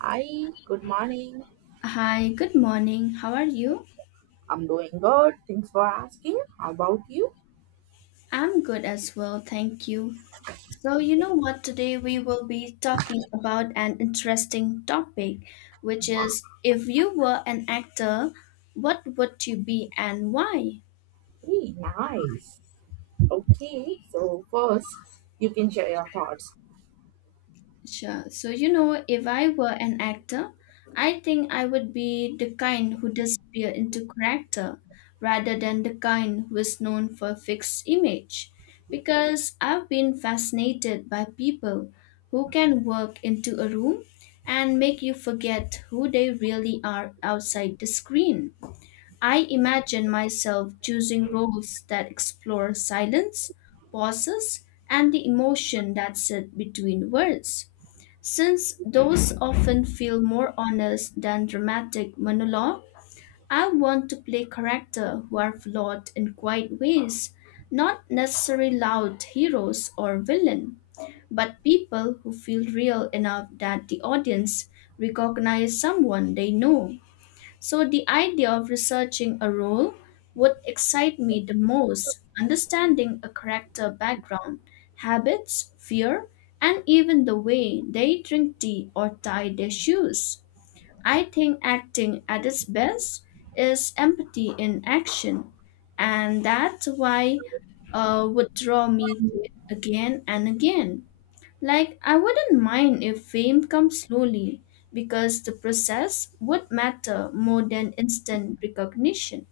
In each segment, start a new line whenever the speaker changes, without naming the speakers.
Hi, good morning.
Hi, good morning. How are you?
I'm doing good. Thanks for asking. How about you?
I'm good as well, thank you. So, you know what? Today we will be talking about an interesting topic, which is if you were an actor, what would you be and why?
Hey, nice. Okay, so first, you can share your thoughts.
Sure. So, you know, if I were an actor, I think I would be the kind who disappear into character rather than the kind who is known for a fixed image. Because I've been fascinated by people who can work into a room and make you forget who they really are outside the screen. I imagine myself choosing roles that explore silence, pauses, and the emotion that sit between words since those often feel more honest than dramatic monologue, I want to play characters who are flawed in quiet ways, not necessarily loud heroes or villain, but people who feel real enough that the audience recognize someone they know. So the idea of researching a role would excite me the most, understanding a character background, habits, fear, and even the way they drink tea or tie their shoes. I think acting at its best is empathy in action, and that's why would draw me to it again and again. Like, I wouldn't mind if fame comes slowly because the process would matter more than instant recognition.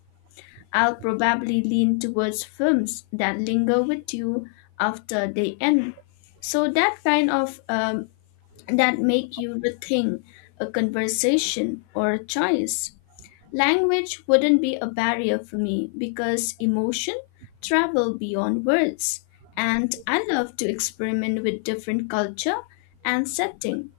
I'll probably lean towards films that linger with you after they end. So that that make you rethink a conversation or a choice. Language wouldn't be a barrier for me because emotion travel beyond words and I love to experiment with different culture and setting.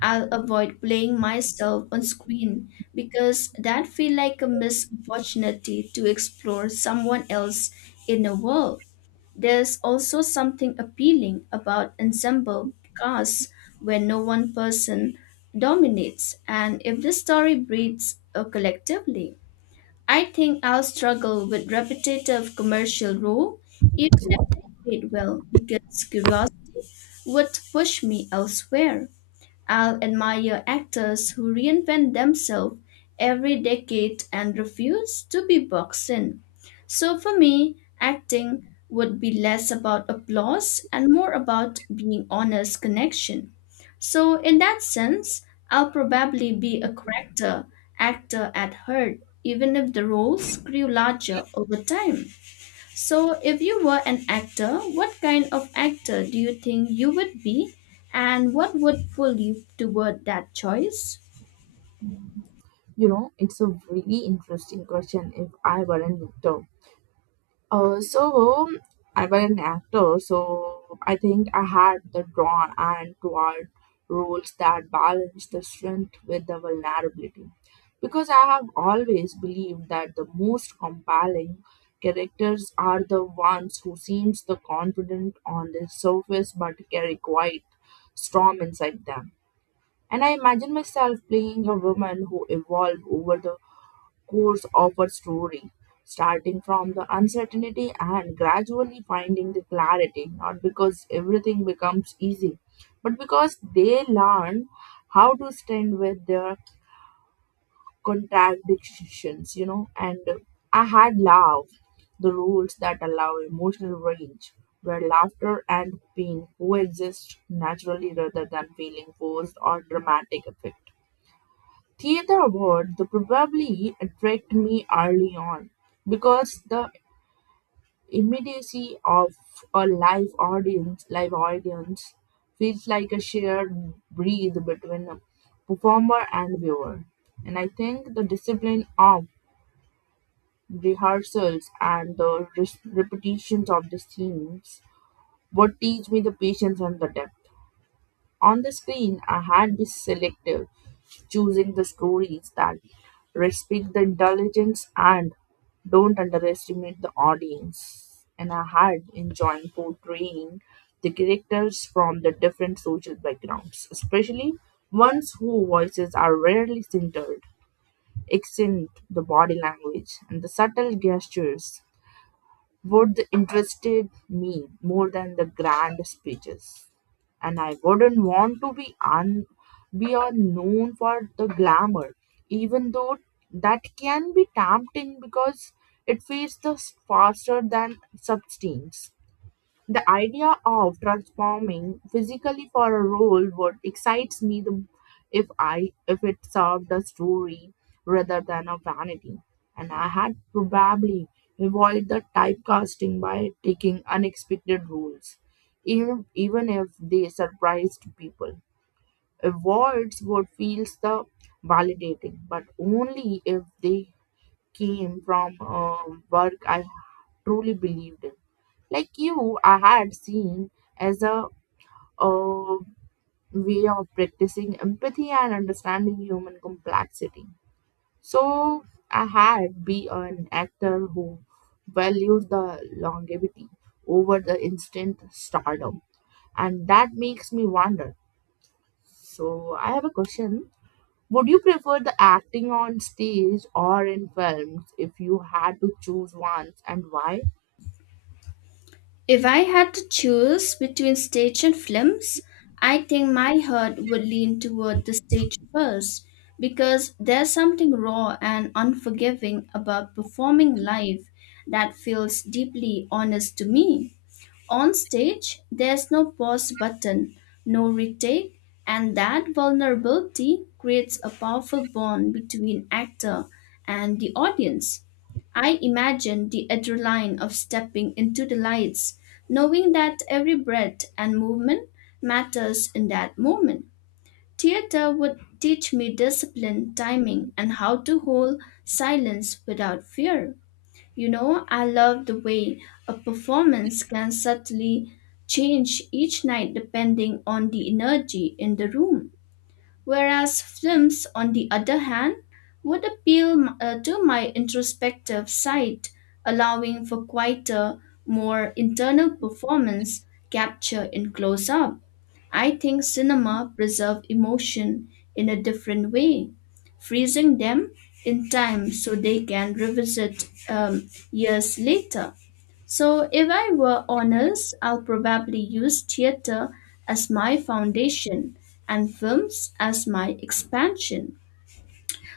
I'll avoid playing myself on screen because that feel like a missed opportunity to explore someone else in a world. There's also something appealing about ensemble casts where no one person dominates, and if the story breathes collectively. I think I'll struggle with repetitive commercial role, even if they paid well, because curiosity would push me elsewhere. I'll admire actors who reinvent themselves every decade and refuse to be boxed in. So for me, acting would be less about applause and more about being honest connection. So in that sense, I'll probably be a character actor at heart, even if the roles grew larger over time. So, if you were an actor, what kind of actor do you think you would be, and what would pull you toward that choice?
You know, it's a really interesting question if I weren't Victor. So I was an actor, so I think I had the drawn and toward roles that balance the strength with the vulnerability. Because I have always believed that the most compelling characters are the ones who seems the confident on the surface but carry quite storm inside them. And I imagine myself playing a woman who evolved over the course of a story, starting from the uncertainty and gradually finding the clarity, not because everything becomes easy, but because they learn how to stand with their contradictions, you know. And I had love the rules that allow emotional range, where laughter and pain coexist naturally rather than feeling forced or dramatic effect. Theatre would probably attract me early on because the immediacy of a live audience feels like a shared breathe between a performer and viewer. And I think the discipline of rehearsals and the repetitions of the scenes would teach me the patience and the depth. On the screen, I had this selective choosing the stories that respect the intelligence and don't underestimate the audience. And I had enjoying portraying the characters from the different social backgrounds, especially ones whose voices are rarely centered, accent, the body language, and the subtle gestures would interested me more than the grand speeches. And I wouldn't want to be a known for the glamour, even though that can be tempting because it feeds the faster than substance. The idea of transforming physically for a role what excites me the if I if it served a story rather than a vanity. And I had probably avoid the typecasting by taking unexpected roles, even if they surprised people. Awards what feels the validating, but only if they came from a work I truly believed in. Like you, I had seen as a, uh way of practicing empathy and understanding human complexity. So I had be an actor who valued the longevity over the instant stardom, and that makes me wonder. So I have a question. Would you prefer the acting on stage or in films if you had to choose one and why?
If I had to choose between stage and films, I think my heart would lean toward the stage first because there's something raw and unforgiving about performing live that feels deeply honest to me. On stage, there's no pause button, no retake, and that vulnerability creates a powerful bond between actor and the audience. I imagine the adrenaline of stepping into the lights, knowing that every breath and movement matters in that moment. Theater would teach me discipline, timing, and how to hold silence without fear. You know, I love the way a performance can subtly change each night depending on the energy in the room. Whereas films, on the other hand, would appeal to my introspective side, allowing for quieter, more internal performance capture in close up. I think cinema preserve emotion in a different way, freezing them in time so they can revisit years later. So, if I were honest, I'll probably use theater as my foundation and films as my expansion.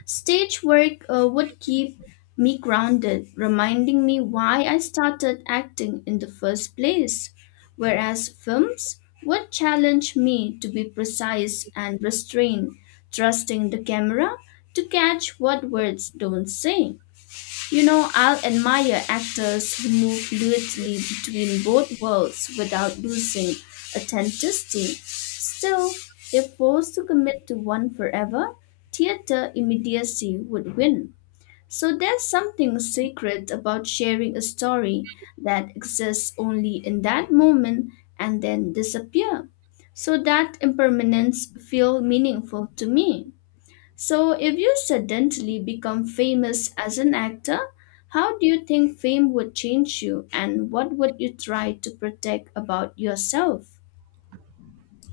Stage work would keep me grounded, reminding me why I started acting in the first place, whereas films would challenge me to be precise and restrained, trusting the camera to catch what words don't say. You know, I'll admire actors who move fluidly between both worlds without losing authenticity. Still, if forced to commit to one forever, theater immediacy would win. So there's something sacred about sharing a story that exists only in that moment and then disappear. So that impermanence feel meaningful to me. So, if you suddenly become famous as an actor, how do you think fame would change you and what would you try to protect about yourself?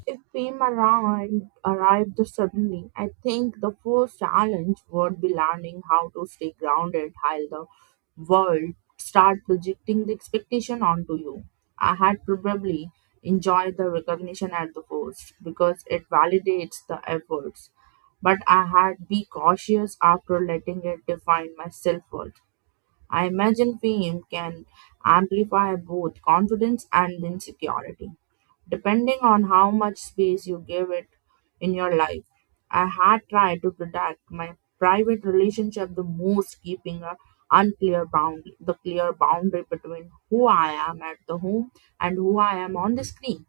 If fame arrived suddenly, I think the first challenge would be learning how to stay grounded while the world start projecting the expectation onto you. I had probably enjoyed the recognition at the first because it validates the efforts, but I had be cautious after letting it define my self worth. I imagine fame can amplify both confidence and insecurity, depending on how much space you give it in your life. I had tried to protect my private relationship the most, keeping a unclear bound the clear boundary between who I am at the home and who I am on the screen.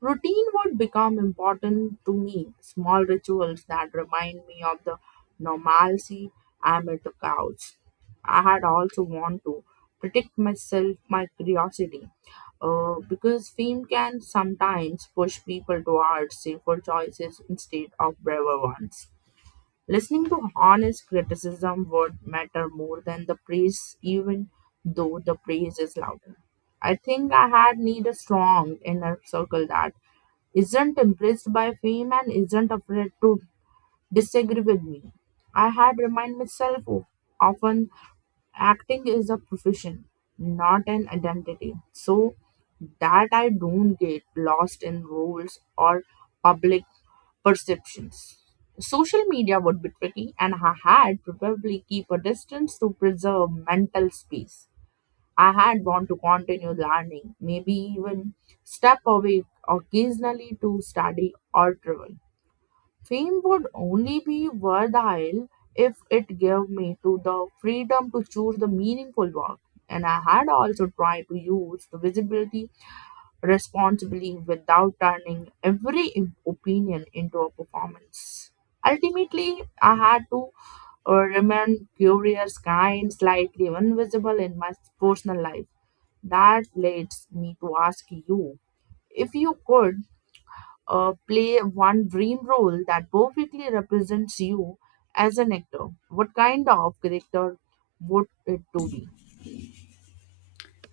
Routine would become important to me. Small rituals that remind me of the normalcy I'm amid the couch. I had also want to protect myself, my curiosity, because fame can sometimes push people towards safer choices instead of braver ones. Listening to honest criticism would matter more than the praise, even though the praise is louder. I think I had need a strong inner circle that isn't impressed by fame and isn't afraid to disagree with me. I had remind myself of often acting is a profession, not an identity. So that I don't get lost in roles or public perceptions. Social media would be tricky, and I had probably keep a distance to preserve mental space. I had want to continue learning, maybe even step away occasionally to study or travel. Fame would only be worthwhile if it gave me to the freedom to choose the meaningful work. And I had also tried to use the visibility responsibly without turning every opinion into a performance. Ultimately, I had to remain curious, kind, slightly invisible in my personal life. That leads me to ask you if you could play one dream role that perfectly represents you as an actor, what kind of character would it to be?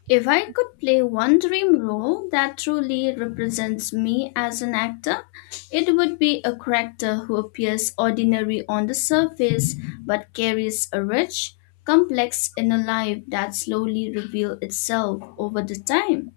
If I could play one dream role that truly represents me as an actor, it would be a character who appears ordinary on the surface but carries a rich, complex inner life that slowly reveals itself over the time.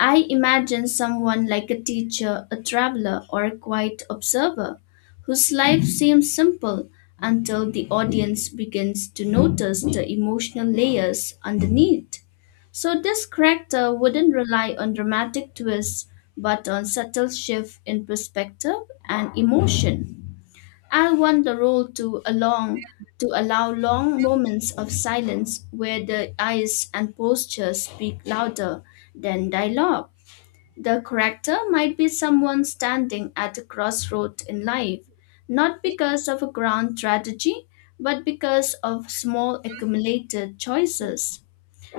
I imagine someone like a teacher, a traveler, or a quiet observer whose life seems simple until the audience begins to notice the emotional layers underneath. So, this character wouldn't rely on dramatic twists but on subtle shift in perspective and emotion. I want the role to allow long moments of silence where the eyes and posture speak louder than dialogue. The character might be someone standing at a crossroad in life, not because of a grand tragedy, but because of small accumulated choices.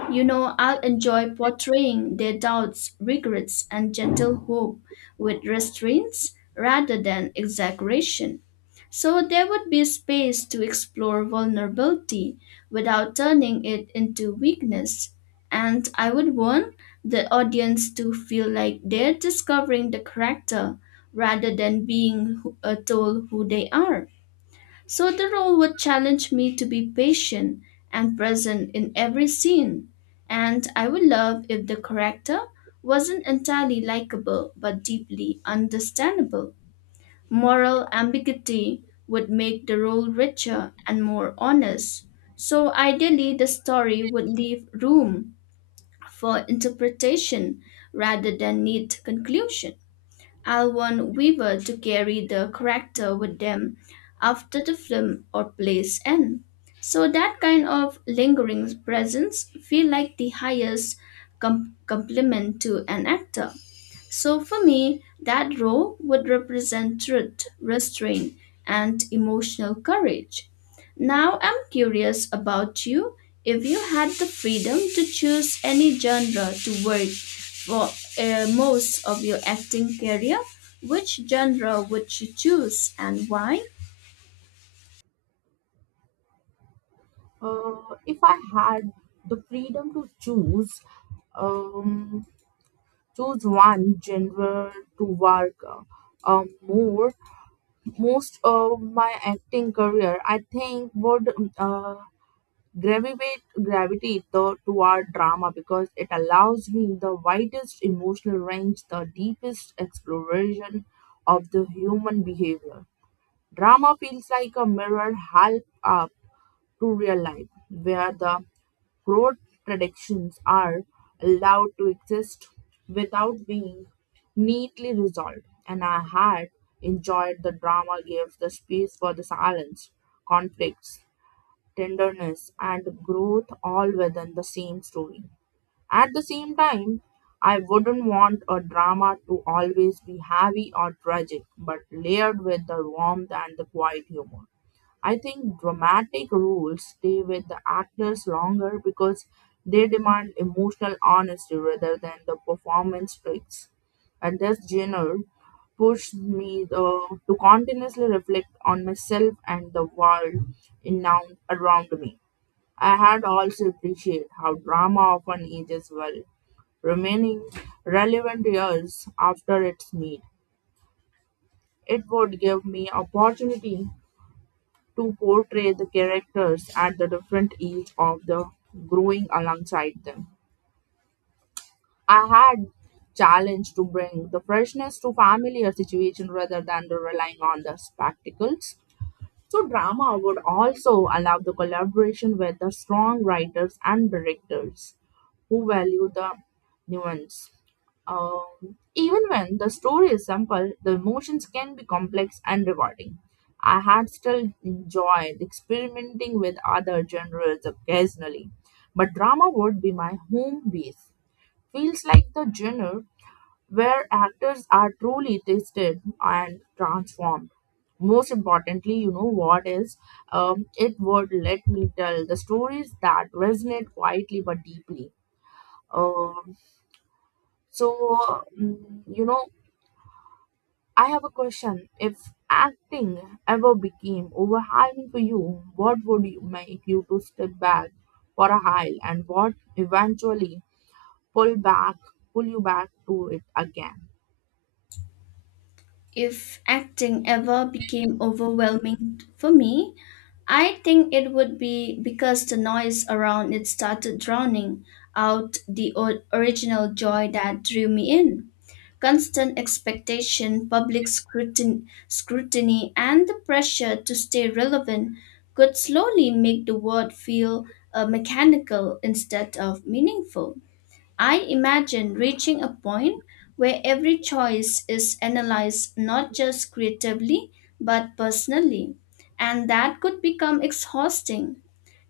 You know, I'll enjoy portraying their doubts, regrets, and gentle hope with restraints rather than exaggeration. So there would be space to explore vulnerability without turning it into weakness. And I would want the audience to feel like they're discovering the character rather than being told who they are. So the role would challenge me to be patient and present in every scene. And I would love if the character wasn't entirely likable but deeply understandable. Moral ambiguity would make the role richer and more honest. So ideally, the story would leave room for interpretation rather than neat conclusion. I'll want Weaver to carry the character with them after the film or play's end. So that kind of lingering presence feel like the highest compliment to an actor. So for me, that role would represent truth, restraint, and emotional courage. Now I'm curious about you. If you had the freedom to choose any genre to work for most of your acting career, which genre would you choose and why?
Uh, if I had the freedom to choose, um, choose one genre to work um, more, most of my acting career, I think would uh, gravitate the, toward drama because it allows me the widest emotional range, the deepest exploration of the human behavior. Drama feels like a mirror half up to real life, where the contradictions are allowed to exist without being neatly resolved. And I had enjoyed the drama gives the space for the silence, conflicts, tenderness, and growth all within the same story. At the same time, I wouldn't want a drama to always be heavy or tragic, but layered with the warmth and the quiet humor. I think dramatic roles stay with the actors longer because they demand emotional honesty rather than the performance tricks. And this genre pushed me the, to continuously reflect on myself and the world in, now around me. I had also appreciated how drama often ages well, remaining relevant years after its need. It would give me opportunity to portray the characters at the different age of the growing alongside them. I had challenge to bring the freshness to familiar situation rather than the relying on the spectacles. So drama would also allow the collaboration with the strong writers and directors who value the nuance. Even when the story is simple, the emotions can be complex and rewarding. I had still enjoyed experimenting with other genres occasionally, but drama would be my home base. Feels like the genre where actors are truly tested and transformed. Most importantly, you know what is it would let me tell the stories that resonate quietly but deeply. Um you know, I have a question. If acting ever became overwhelming for you, what would you make you to step back for a while and what eventually pull back, pull you back to it again?
If acting ever became overwhelming for me, I think it would be because the noise around it started drowning out the original joy that drew me in. Constant expectation, public scrutiny, and the pressure to stay relevant could slowly make the word feel mechanical instead of meaningful. I imagine reaching a point where every choice is analyzed not just creatively but personally, and that could become exhausting.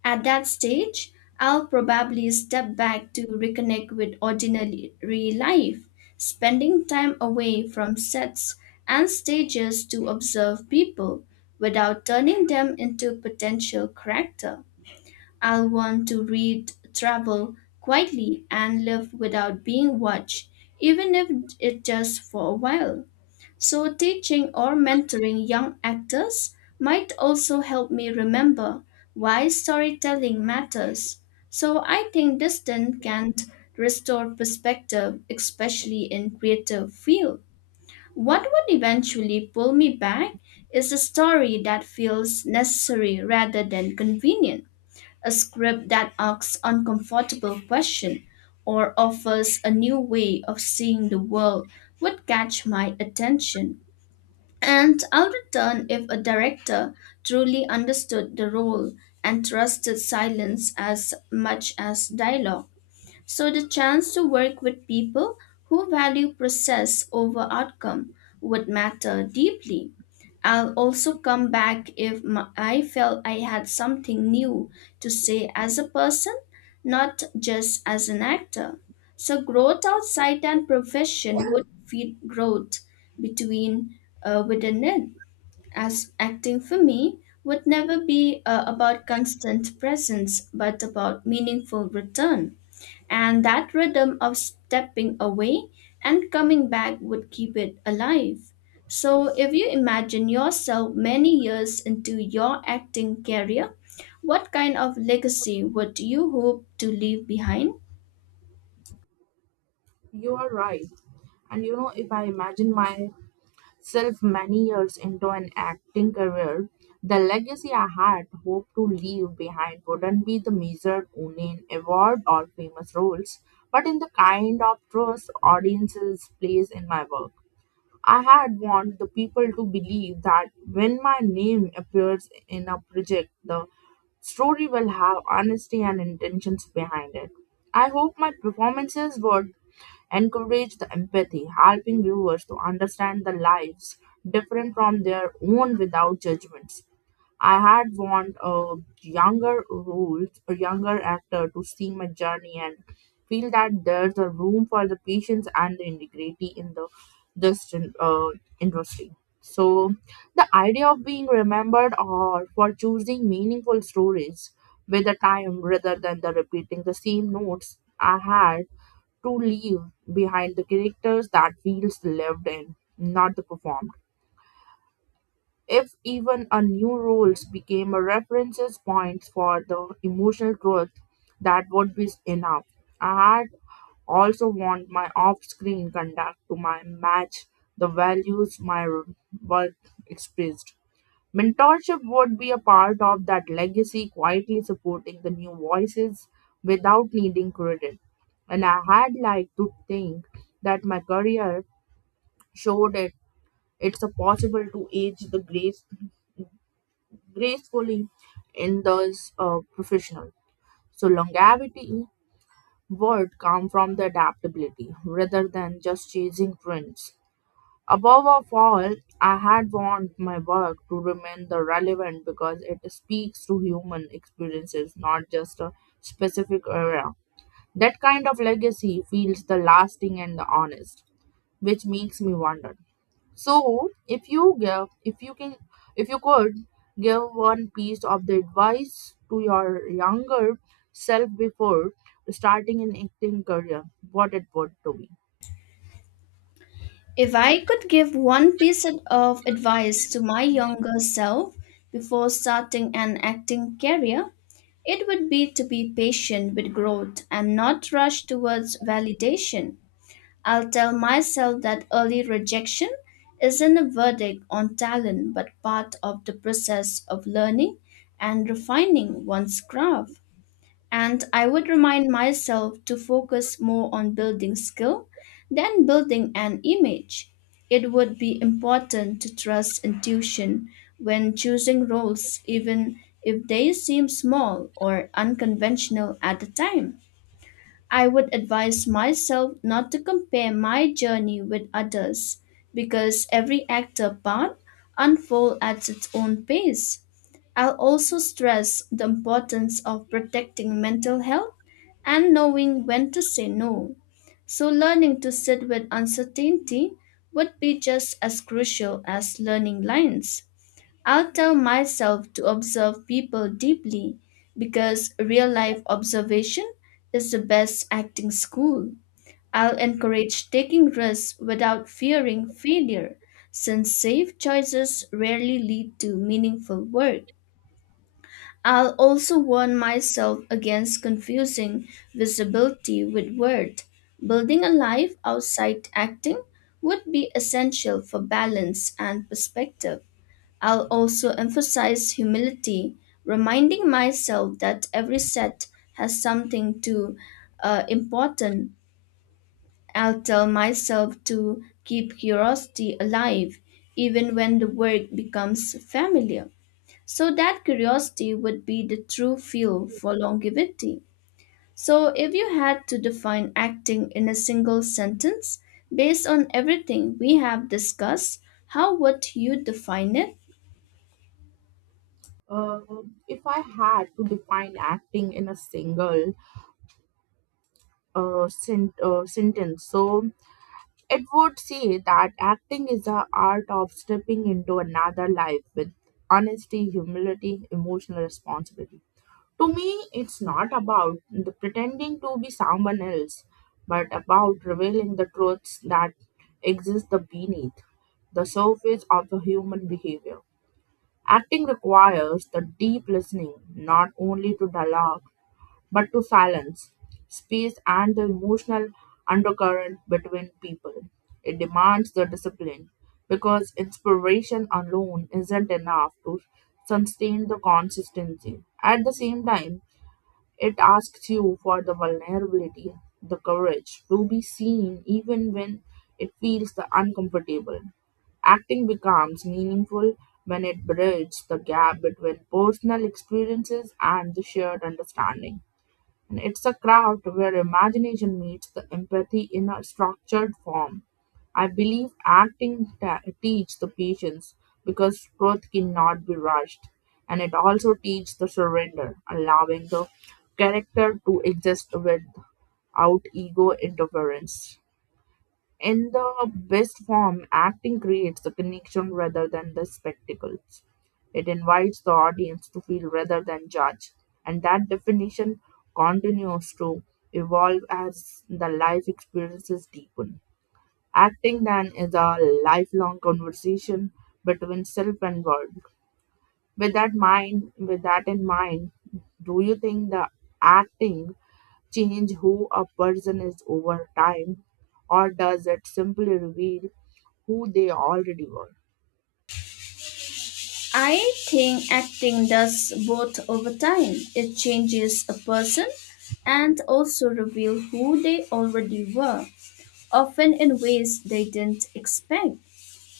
At that stage, I'll probably step back to reconnect with ordinary life, spending time away from sets and stages to observe people without turning them into potential character. I'll want to read, travel quietly, and live without being watched, even if it just for a while. So, teaching or mentoring young actors might also help me remember why storytelling matters. So, I think distance can restore perspective, especially in creative field. What would eventually pull me back is a story that feels necessary rather than convenient, a script that asks uncomfortable questions or offers a new way of seeing the world would catch my attention. And I would return if a director truly understood the role and trusted silence as much as dialogue. So, the chance to work with people who value process over outcome would matter deeply. I'll also come back if I felt I had something new to say as a person, not just as an actor. So, growth outside and profession would feed growth between within it. As acting for me would never be about constant presence, but about meaningful return and that rhythm of stepping away and coming back would keep it alive. So, if you imagine yourself many years into your acting career, what kind of legacy would you hope to leave behind?
You are right. And you know, if I imagine my self many years into an acting career, the legacy I had hoped to leave behind wouldn't be the measured only in award or famous roles, but in the kind of trust audiences place in my work. I had want the people to believe that when my name appears in a project, the story will have honesty and intentions behind it. I hope my performances were encourage the empathy, helping viewers to understand the lives different from their own without judgments. I had want a younger roles, a younger actor to see my journey and feel that there's a room for the patience and the integrity in the this uh, industry. So the idea of being remembered or for choosing meaningful stories with the time rather than the repeating the same notes I had to leave behind the characters that feels lived in, not the performed. If even a new roles became a references points for the emotional truth, that would be enough. I had also want my off-screen conduct to my match the values my work expressed. Mentorship would be a part of that legacy, quietly supporting the new voices without needing credit. And I had liked to think that my career showed it's a possible to age the gracefully in those professional. So longevity would come from the adaptability rather than just chasing trends. Above of all, I had want my work to remain the relevant because it speaks to human experiences, not just a specific era. That kind of legacy feels the lasting and the honest, which makes me wonder. So, if you could give one piece of the advice to your younger self before starting an acting career, what it would to be.
If I could give one piece of advice to my younger self before starting an acting career, it would be to be patient with growth and not rush towards validation. I'll tell myself that early rejection isn't a verdict on talent but part of the process of learning and refining one's craft. And I would remind myself to focus more on building skill than building an image. It would be important to trust intuition when choosing roles, even if they seem small or unconventional at the time. I would advise myself not to compare my journey with others because every actor path unfolds at its own pace. I'll also stress the importance of protecting mental health and knowing when to say no. So, learning to sit with uncertainty would be just as crucial as learning lines. I'll tell myself to observe people deeply because real life observation is the best acting school. I'll encourage taking risks without fearing failure since safe choices rarely lead to meaningful work. I'll also warn myself against confusing visibility with worth. Building a life outside acting would be essential for balance and perspective. I'll also emphasize humility, reminding myself that every set has something to important. I'll tell myself to keep curiosity alive, even when the work becomes familiar. So that curiosity would be the true fuel for longevity. So, if you had to define acting in a single sentence based on everything we have discussed, how would you define it?
Uh, if I had to define acting in a single sentence, so it would say that acting is the art of stepping into another life with honesty, humility, emotional responsibility. To me, it's not about the pretending to be someone else, but about revealing the truths that exist the beneath the surface of the human behavior. Acting requires the deep listening not only to dialogue but to silence, space, and the emotional undercurrent between people. It demands the discipline because inspiration alone isn't enough to sustain the consistency. At the same time, it asks you for the vulnerability, the courage to be seen even when it feels the uncomfortable. Acting becomes meaningful when it bridges the gap between personal experiences and the shared understanding. And it's a craft where imagination meets the empathy in a structured form. I believe acting teaches the patience because truth cannot be rushed. And it also teaches the surrender, allowing the character to exist without ego interference. In the best form, acting creates the connection rather than the spectacles. It invites the audience to feel rather than judge, and that definition continues to evolve as the life experiences deepen. Acting then is a lifelong conversation between self and world. With that in mind, do you think the acting change who a person is over time, or does it simply reveal who they already were?
I think acting does both over time. It changes a person and also reveal who they already were, often in ways they didn't expect.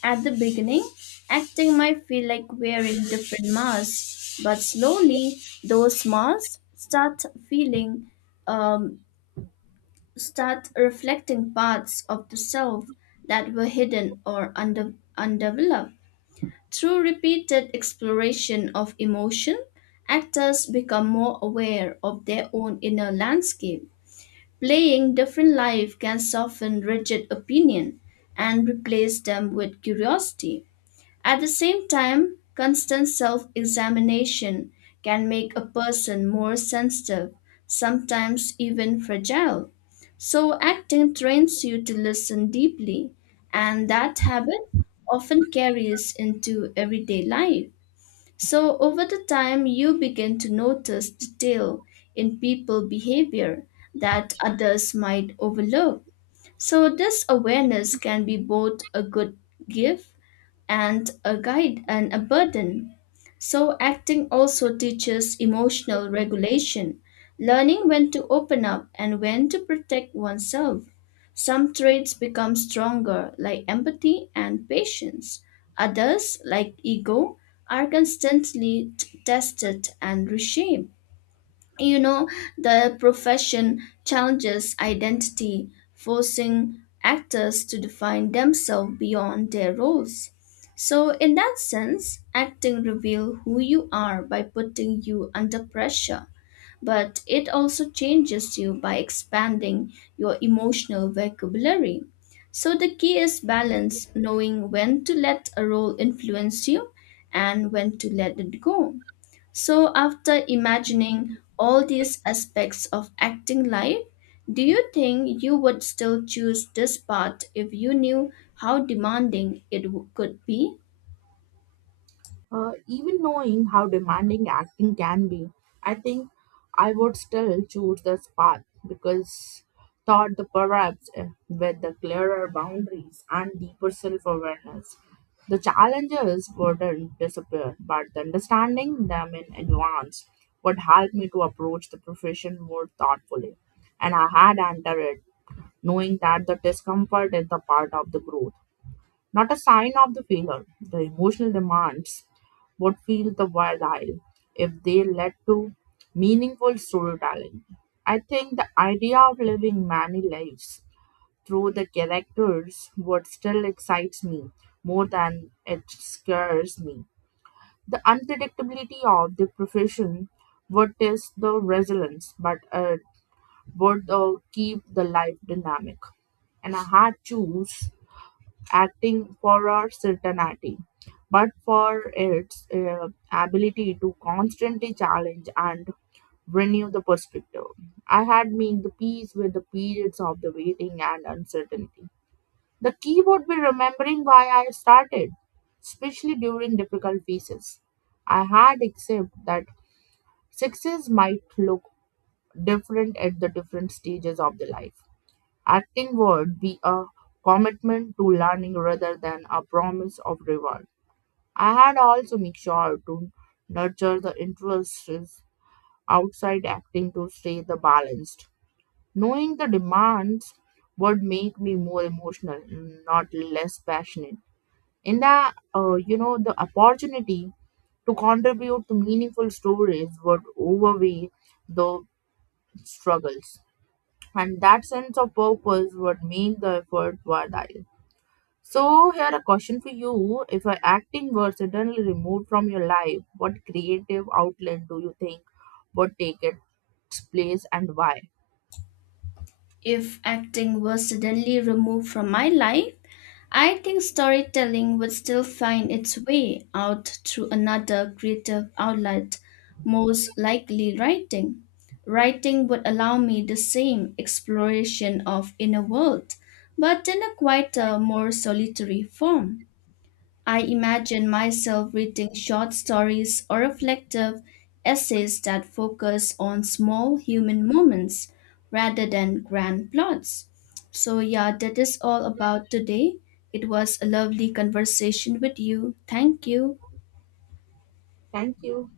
At the beginning, acting might feel like wearing different masks, but slowly those masks feeling, um, start reflecting parts of the self that were hidden or undeveloped. Through repeated exploration of emotion, actors become more aware of their own inner landscape. Playing different life can soften rigid opinion and replace them with curiosity. At the same time, constant self examination can make a person more sensitive, sometimes even fragile. So, acting trains you to listen deeply, and that habit often carries into everyday life. So, over the time, you begin to notice detail in people behavior that others might overlook. So, this awareness can be both a good gift and a guide and a burden. So, acting also teaches emotional regulation, learning when to open up and when to protect oneself. Some traits become stronger, like empathy and patience. Others, like ego, are constantly tested and reshaped. You know, the profession challenges identity, forcing actors to define themselves beyond their roles. So, in that sense, acting reveals who you are by putting you under pressure, but it also changes you by expanding your emotional vocabulary. So, the key is balance, knowing when to let a role influence you and when to let it go. So, after imagining all these aspects of acting life, do you think you would still choose this part if you knew how demanding it could be?
Even knowing how demanding acting can be, I think I would still choose this path because thought the perhaps with the clearer boundaries and deeper self-awareness, the challenges wouldn't disappear, but the understanding them in advance would help me to approach the profession more thoughtfully. And I had entered it knowing that the discomfort is the part of the growth. Not a sign of the failure. The emotional demands would feel the while if they led to meaningful storytelling. I think the idea of living many lives through the characters would still excites me more than it scares me. The unpredictability of the profession would test the resilience, but it would keep the life dynamic. And I had choose acting for our certainty, but for its ability to constantly challenge and renew the perspective. I had made the peace with the periods of the waiting and uncertainty. The key would be remembering why I started, especially during difficult phases. I had accepted that success might look different at the different stages of the life. Acting would be a commitment to learning rather than a promise of reward. I had also make sure to nurture the interests outside acting to stay the balanced. Knowing the demands would make me more emotional, not less passionate. In the you know the opportunity to contribute to meaningful stories would overweigh the struggles, and that sense of purpose would make the effort worthwhile. So, here a question for you. If your acting were suddenly removed from your life, what creative outlet do you think would take its place and why?
If acting was suddenly removed from my life, I think storytelling would still find its way out through another creative outlet, most likely writing. Writing would allow me the same exploration of inner world, but in a quieter, more solitary form. I imagine myself reading short stories or reflective essays that focus on small human moments rather than grand plots. So, yeah, that is all about today. It was a lovely conversation with you. Thank you.
Thank you.